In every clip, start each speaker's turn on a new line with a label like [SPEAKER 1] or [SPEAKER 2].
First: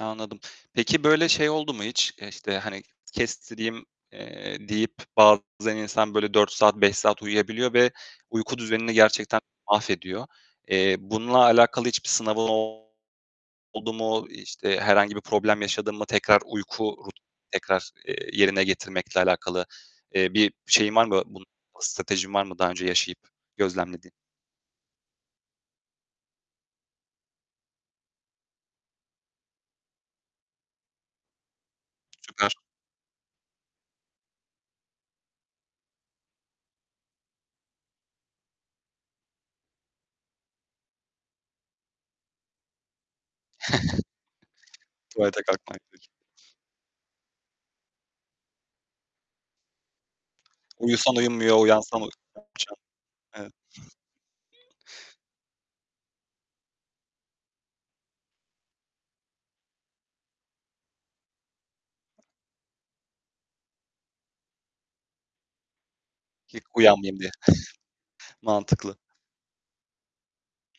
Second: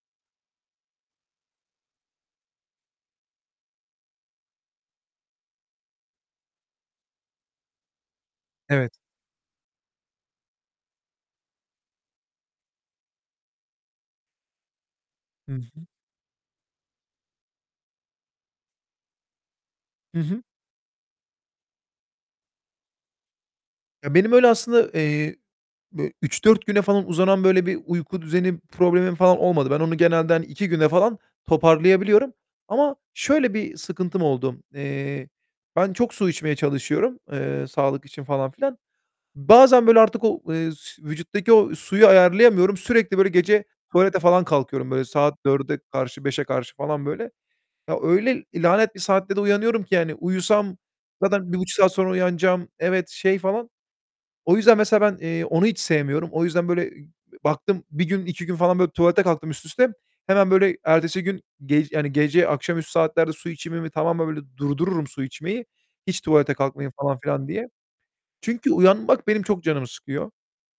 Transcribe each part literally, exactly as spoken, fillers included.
[SPEAKER 1] Anladım. Peki böyle şey oldu mu hiç? İşte, hani kestireyim, eee, deyip bazen insan böyle dört saat, beş saat uyuyabiliyor ve uyku
[SPEAKER 2] Evet.
[SPEAKER 1] düzenini gerçekten mahvediyor. Eee, bununla alakalı hiçbir sınavın oldu mu, işte herhangi bir
[SPEAKER 2] Hı
[SPEAKER 1] problem
[SPEAKER 2] hı.
[SPEAKER 1] yaşadın mı tekrar uyku rut tekrar, eee, yerine getirmekle alakalı,
[SPEAKER 2] Hı
[SPEAKER 1] eee,
[SPEAKER 2] hı.
[SPEAKER 1] bir şeyin var mı, bu stratejin var mı daha önce yaşayıp gözlemlediğin?
[SPEAKER 2] Ya, benim öyle aslında, eee, bö üç dört güne falan uzanan, böyle bir uyku düzeni problemim falan olmadı. Ben onu genelde hani iki güne falan toparlayabiliyorum.
[SPEAKER 1] Süper.
[SPEAKER 2] Ama şöyle bir sıkıntım oldu: Eee, ben çok su içmeye çalışıyorum, eee, sağlık için falan filan. Bazen böyle artık o, eee, s vücuttaki o suyu ayarlayamıyorum, sürekli böyle gece tuvalete falan kalkıyorum böyle
[SPEAKER 1] Tuvalete
[SPEAKER 2] saat dörde
[SPEAKER 1] kalkmak, peki.
[SPEAKER 2] karşı, beşe karşı falan böyle. Ya, öyle l lanet bir saatte de uyanıyorum ki yani uyusam
[SPEAKER 1] Uyusan
[SPEAKER 2] zaten
[SPEAKER 1] uyumuyor,
[SPEAKER 2] bir buçuk saat
[SPEAKER 1] uyansam ı
[SPEAKER 2] sonra
[SPEAKER 1] ne
[SPEAKER 2] uyanacağım,
[SPEAKER 1] yapacağım?
[SPEAKER 2] evet, şey
[SPEAKER 1] Evet.
[SPEAKER 2] falan. O yüzden mesela ben, eee, onu hiç sevmiyorum. O yüzden böyle baktım bir gün, iki gün falan böyle tuvalete kalktım üst üste. Hemen böyle ertesi gün, ge yani gece akşamüstü saatlerde su içimimi tamamen böyle durdururum su içmeyi. Hiç tuvalete
[SPEAKER 1] Kik
[SPEAKER 2] kalkmayayım falan
[SPEAKER 1] uyanmayayım diye.
[SPEAKER 2] filan diye. Çünkü
[SPEAKER 1] Mantıklı.
[SPEAKER 2] uyanmak benim çok canımı sıkıyor.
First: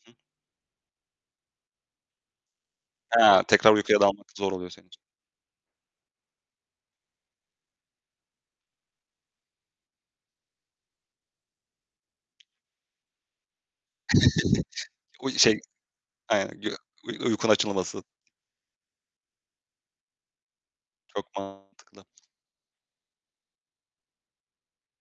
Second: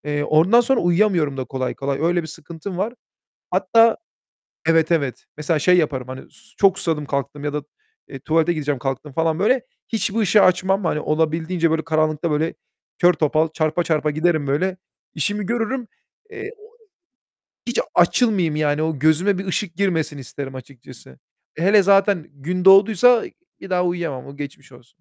[SPEAKER 1] I hı.
[SPEAKER 2] Eee, ondan sonra uyuyamıyorum da kolay kolay, öyle bir sıkıntım var.
[SPEAKER 1] He, tekrar
[SPEAKER 2] Hatta
[SPEAKER 1] uykuya dalmak zor oluyor senin
[SPEAKER 2] Evet,
[SPEAKER 1] için.
[SPEAKER 2] evet, mesela şey yaparım hani s çok susadım kalktım ya da, eee, tuvalete gideceğim kalktım falan böyle, hiçbir ışığı açmam. Hani olabildiğince böyle karanlıkta böyle, kör topal, çarpa çarpa giderim böyle.
[SPEAKER 1] Uy
[SPEAKER 2] İşimi
[SPEAKER 1] şey,
[SPEAKER 2] görürüm.
[SPEAKER 1] aynen
[SPEAKER 2] Eee,
[SPEAKER 1] gö uy uykun
[SPEAKER 2] hiç
[SPEAKER 1] açılamasın.
[SPEAKER 2] açılmayayım yani, o gözüme bir ışık girmesin isterim açıkçası.
[SPEAKER 1] Çok
[SPEAKER 2] Hele
[SPEAKER 1] mantıklı.
[SPEAKER 2] zaten gün doğduysa bir daha uyuyamam. O geçmiş olsun.